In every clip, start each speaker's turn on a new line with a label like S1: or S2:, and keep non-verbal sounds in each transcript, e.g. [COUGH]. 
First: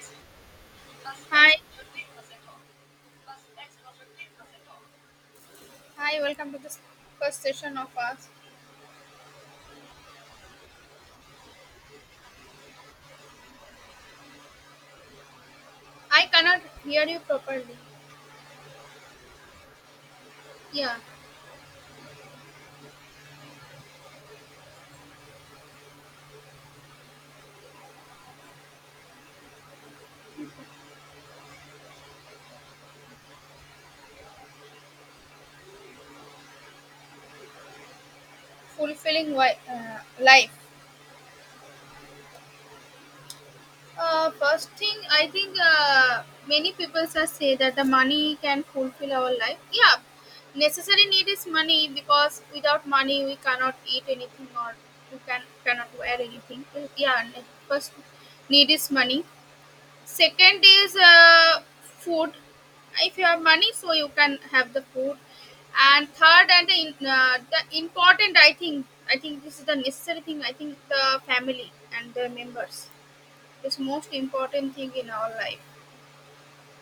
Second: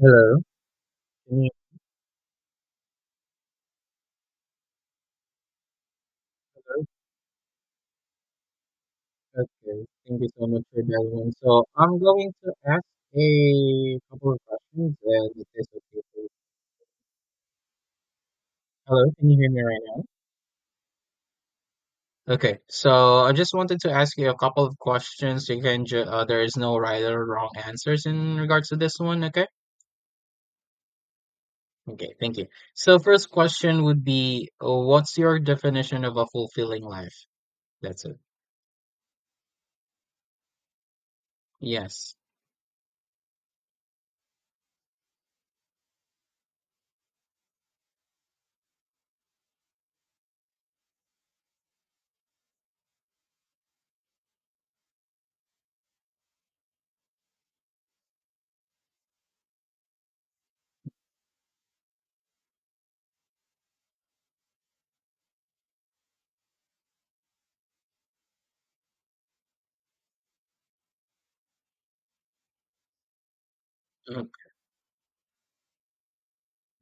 S1: Hello. Can you
S2: Hi, hi, welcome to
S1: hear
S2: this
S1: us?
S2: first session of us.
S1: Okay, thank you so much for that one. So I'm going to ask a couple of questions and if it's okay for
S2: I
S1: you.
S2: cannot hear you properly.
S1: Hello, can you hear me right now?
S2: Yeah,
S1: Okay. So I just wanted to ask you a couple of questions. You can ju there is no right or wrong answers in regards to this one, okay? Okay, thank you. So first question would be, what's your definition of a fulfilling life? That's it.
S2: life.
S1: Yes.
S2: First thing, I think many people are say that the money can fulfill our life. Yeah, necessary need is money because without money we cannot eat anything or we cannot wear anything. Yeah, first need is money. Second is food. If you have money, so you can have the food. And third, the important, I think this is the necessary thing. I think the family and the members. It's most
S1: Mm-hmm.
S2: important thing in our life.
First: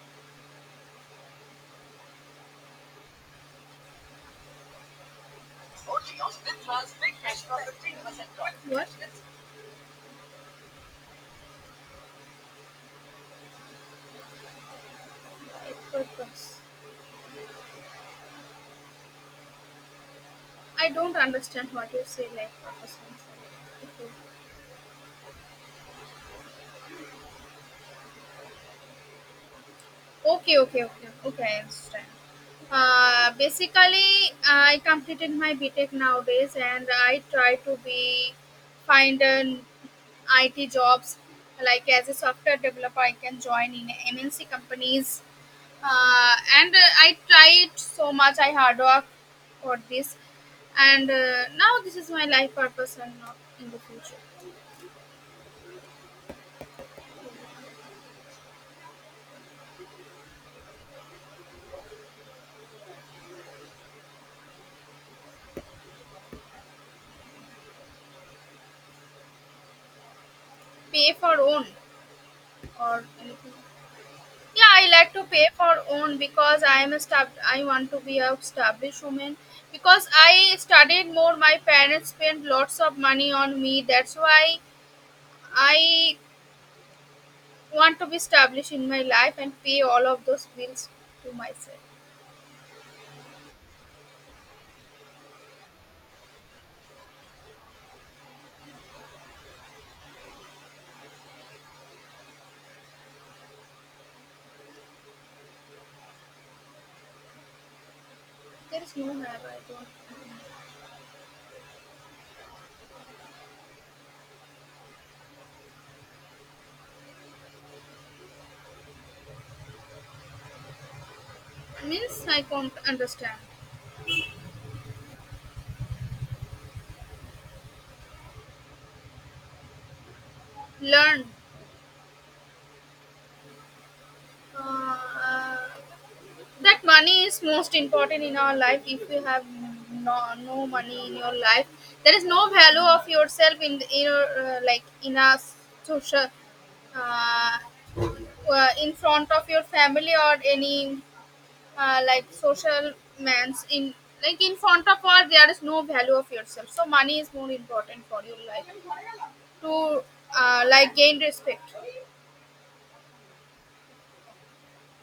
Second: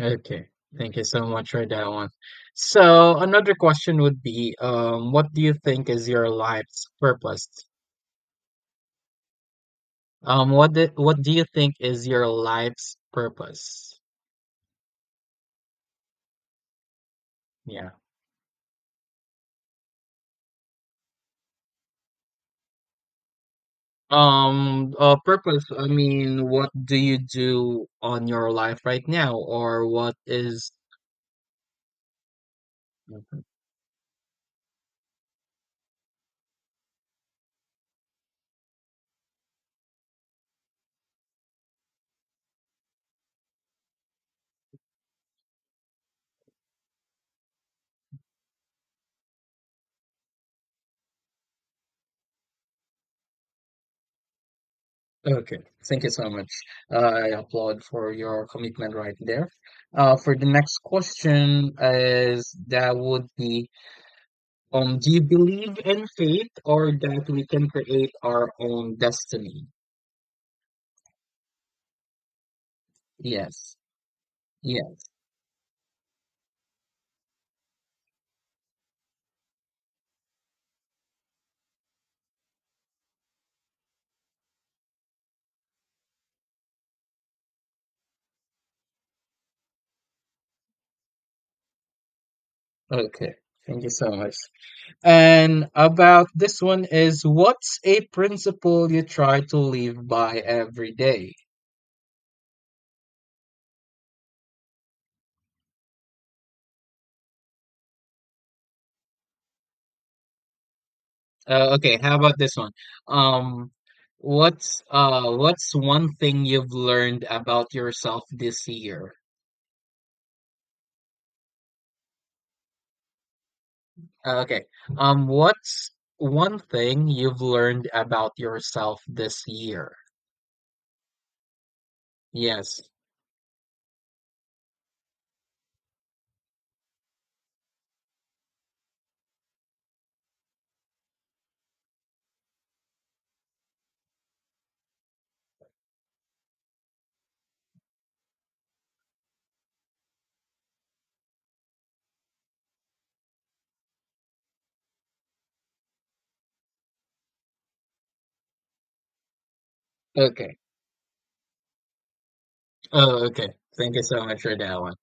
S1: Okay, thank you so much for that one. So another question would be, what do you think is your
S2: What?
S1: life's purpose? What do you think is your life's purpose?
S2: Life purpose.
S1: Yeah.
S2: I don't understand what you say. Like, purpose. I'm
S1: Purpose, I mean, what do you do on your life right now, or what
S2: okay,
S1: is
S2: okay, okay, okay. I understand. Basically, I completed my BTech nowadays, and I try to be find an IT jobs like as a software developer. I can join in MNC companies, and I tried so much. I hard work for this, and now this is my life purpose and not in the future.
S1: okay, thank you so much. I applaud for your commitment right there. For the next question is that would be do you believe in fate or that we can create our own destiny?
S2: Pay for own or anything.
S1: Yes.
S2: Yeah,
S1: Yeah.
S2: I like to pay for own because I am I want to be a established woman because I studied more. My parents spent lots of money on me. That's why I want to be established in my life and pay all of those bills to myself.
S1: Okay, thank you so much. And about this one is what's a principle you try to live by every day?
S2: There is no have I don't
S1: Okay, how about this one? Um, what's one thing you've learned about yourself this year?
S2: means I can't understand.
S1: Okay. What's one thing you've learned about yourself this year?
S2: Learn.
S1: Yes.
S2: Uh, that money is most important in our life. If you have no, no money in your life, there is no value of yourself in in your like in a social, uh, in front of your family or any, like social mans, in like in front of all, there is no value of yourself. So money is more important for your life to,
S1: Okay.
S2: like, gain respect.
S1: Oh, okay, thank you so much for that one.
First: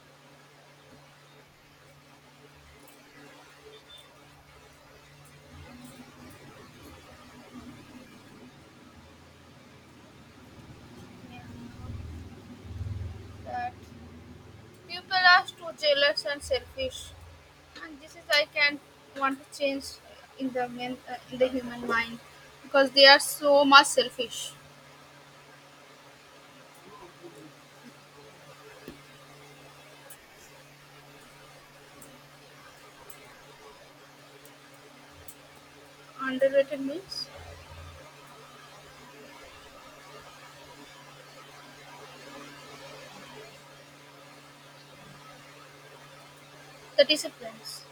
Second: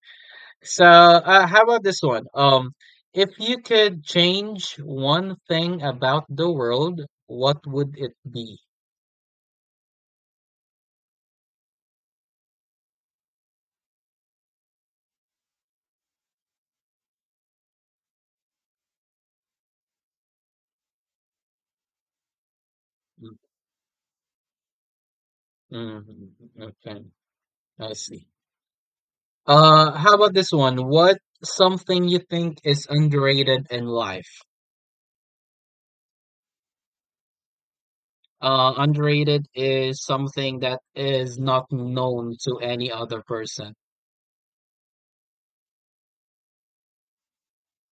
S1: So, how about this one? If you could change one thing about the world, what would it be?
S2: Yeah. That- People are too jealous and selfish, and this is I can want to change in the men in the human mind because they are so much selfish.
S1: Mm, okay, I see. How about this one? What something you think is underrated in life?
S2: Underrated means
S1: Underrated is something that is not known to any other person.
S2: the disciplines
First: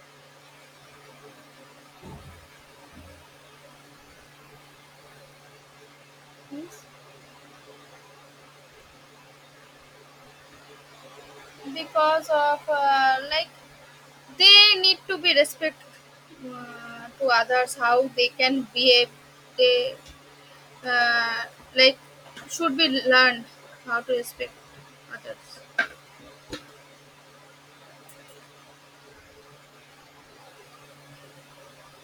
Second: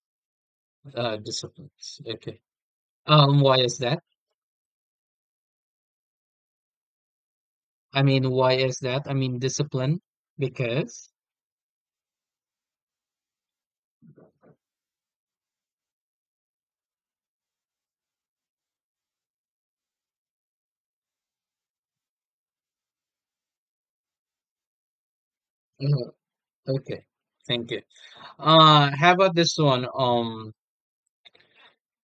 S1: Disciplines. Okay. Why is that?
S2: means
S1: I mean, why is that? I mean, discipline because
S2: because of, like, they need to be respect, to others how they can behave. They, uh, like, should be learned how to respect others.
S1: mhm, okay, thank you. How about this one?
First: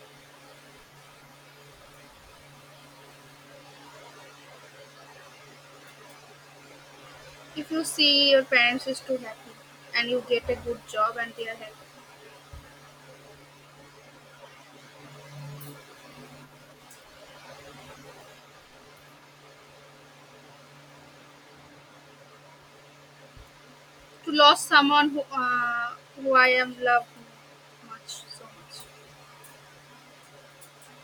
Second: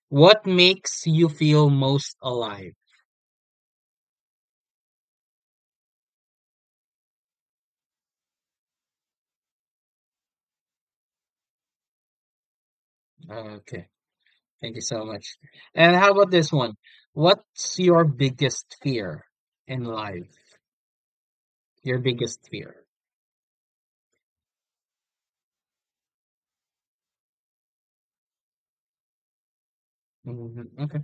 S1: What makes you feel most alive?
S2: If you see your parents is too happy and you get a good job and they are happy.
S1: Okay, thank you so much. And how about this one? What's your biggest fear in life? Your biggest fear.
S2: To lose someone who I am loved much so much.
S1: Hmm, okay,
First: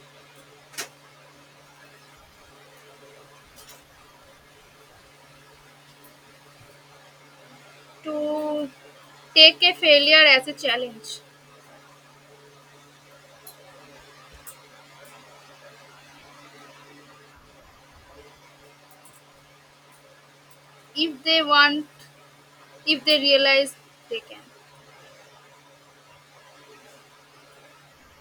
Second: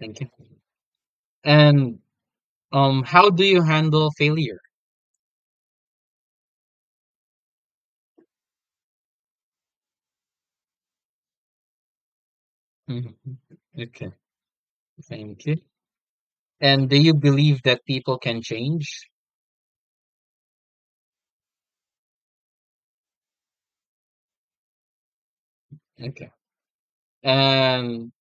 S1: thank you. And how do you handle failure?
S2: To take a failure as a challenge.
S1: Mhm. Okay, thank you. And do you believe that people can change?
S2: If they want, if they realize, they can.
S1: Okay. And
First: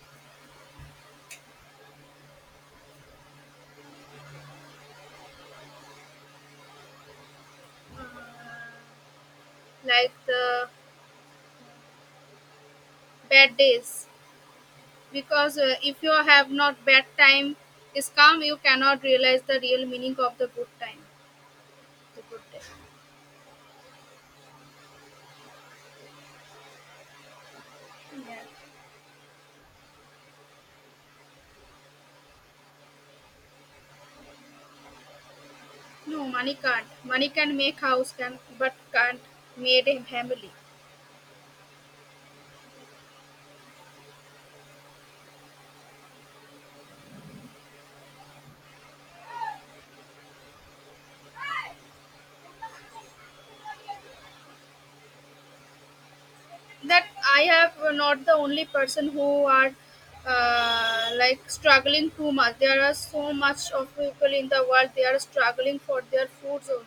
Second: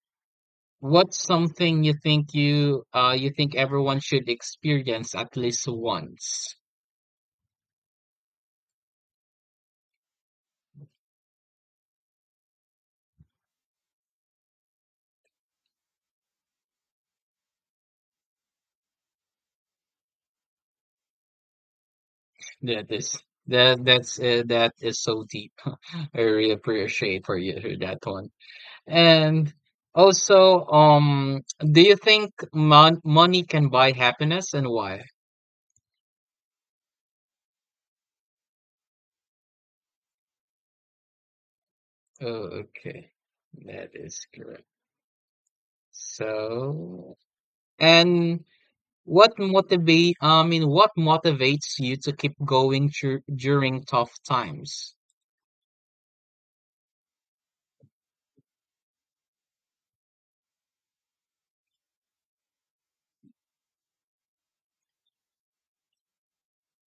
S1: what's something you think you think everyone should experience at least once?
S2: uh, like the bad days, because if you have not bad time is come, you cannot realize the real meaning of the good time, the good day.
S1: That is that's that is so deep. [LAUGHS] I really appreciate for you for that one.
S2: Yeah.
S1: And also, do you think money can buy happiness and why?
S2: No, money can't. Money can make house, can but can't made a family.
S1: Oh, okay, that is correct. So, and what I mean, what motivates you to keep going during tough times?
S2: That I have not the only person who are, like, struggling too much. There are so much of people in the world. They are struggling for their foods only.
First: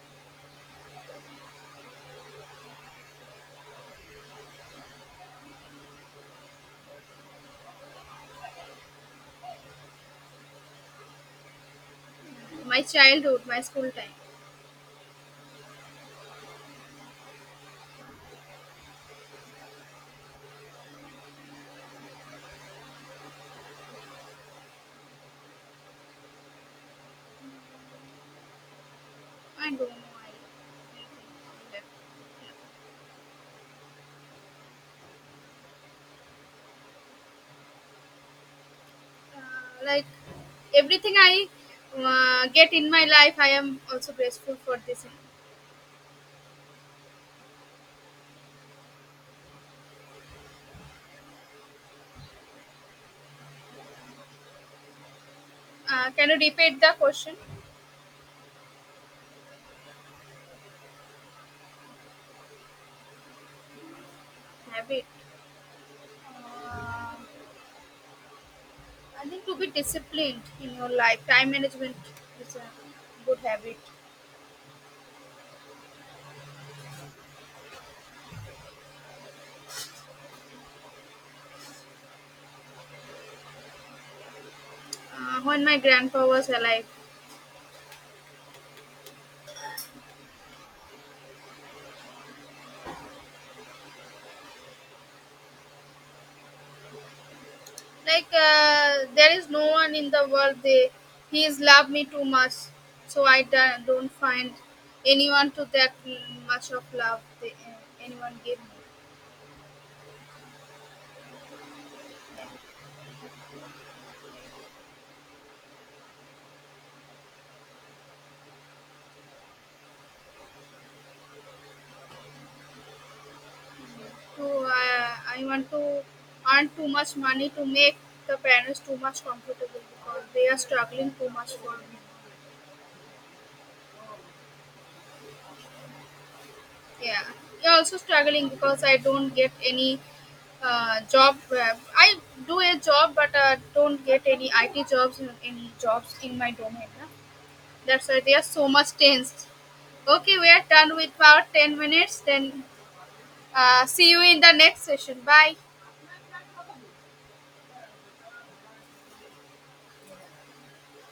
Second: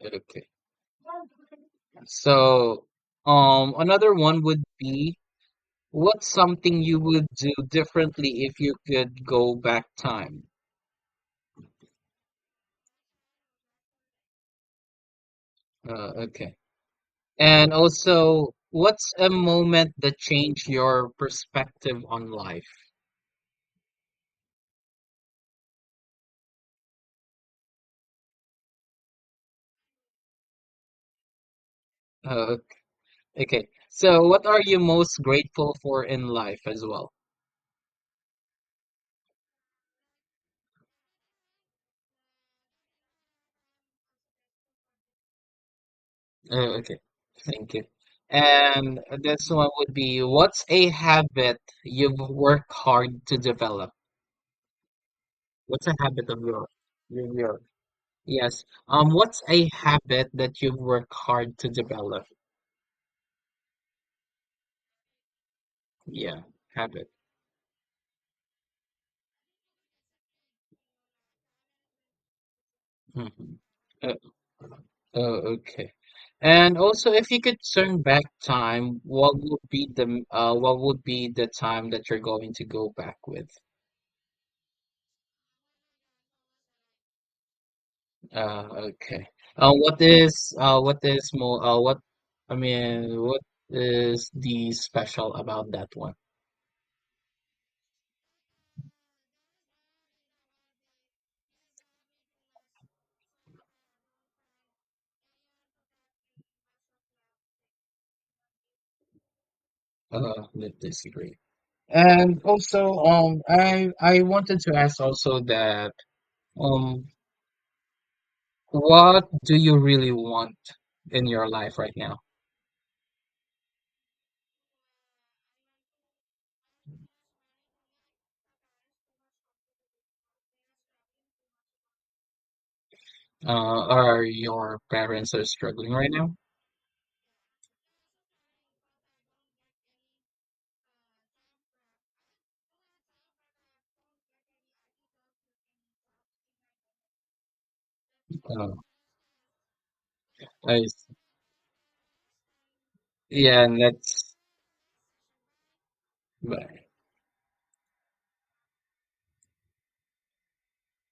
S1: Okay. So, another one would be what's something you would do differently if you could go back time?
S2: My childhood, my school time.
S1: Okay. And also, what's a moment that changed your perspective on life?
S2: I don't know. I
S1: Uh, okay. So, what are you most grateful for in life as well?
S2: uh, like, everything I, get in my life, I am also grateful for this.
S1: Oh, okay, thank you. And this one would be, what's a habit you've worked hard to develop? What's a
S2: Can
S1: habit
S2: you
S1: of yours?
S2: repeat the
S1: Your,
S2: question?
S1: your, yes. What's a habit that you've worked hard to develop?
S2: Habit.
S1: Yeah, habit.
S2: Uh, I think to be disciplined in your life, time management is a good
S1: Hmm.
S2: habit.
S1: Uh, oh, okay. And also, if you could turn back time, what would be the what would be the time that you're going to go back with?
S2: When my grandpa was alive,
S1: Okay. What is more what I mean what is the special about that one?
S2: like, there is no one in the world. They he is loved me too much, so I don't find anyone to that much of love they, anyone gave me.
S1: With this degree. And also, I wanted to ask also that um, what do you really want in your life right now?
S2: So I want to earn too much money to make the parents too much comfortable because they are struggling too much for me.
S1: Are your parents are struggling right now?
S2: Yeah, yeah. Also struggling because I don't get any, job. I do a job, but don't get any IT jobs, any jobs in my domain. Huh? That's why they are so
S1: Uh,
S2: much tense. Okay, we are
S1: I,
S2: done with our 10 minutes. Then
S1: yeah, and
S2: see you
S1: that's.
S2: in the next session. Bye.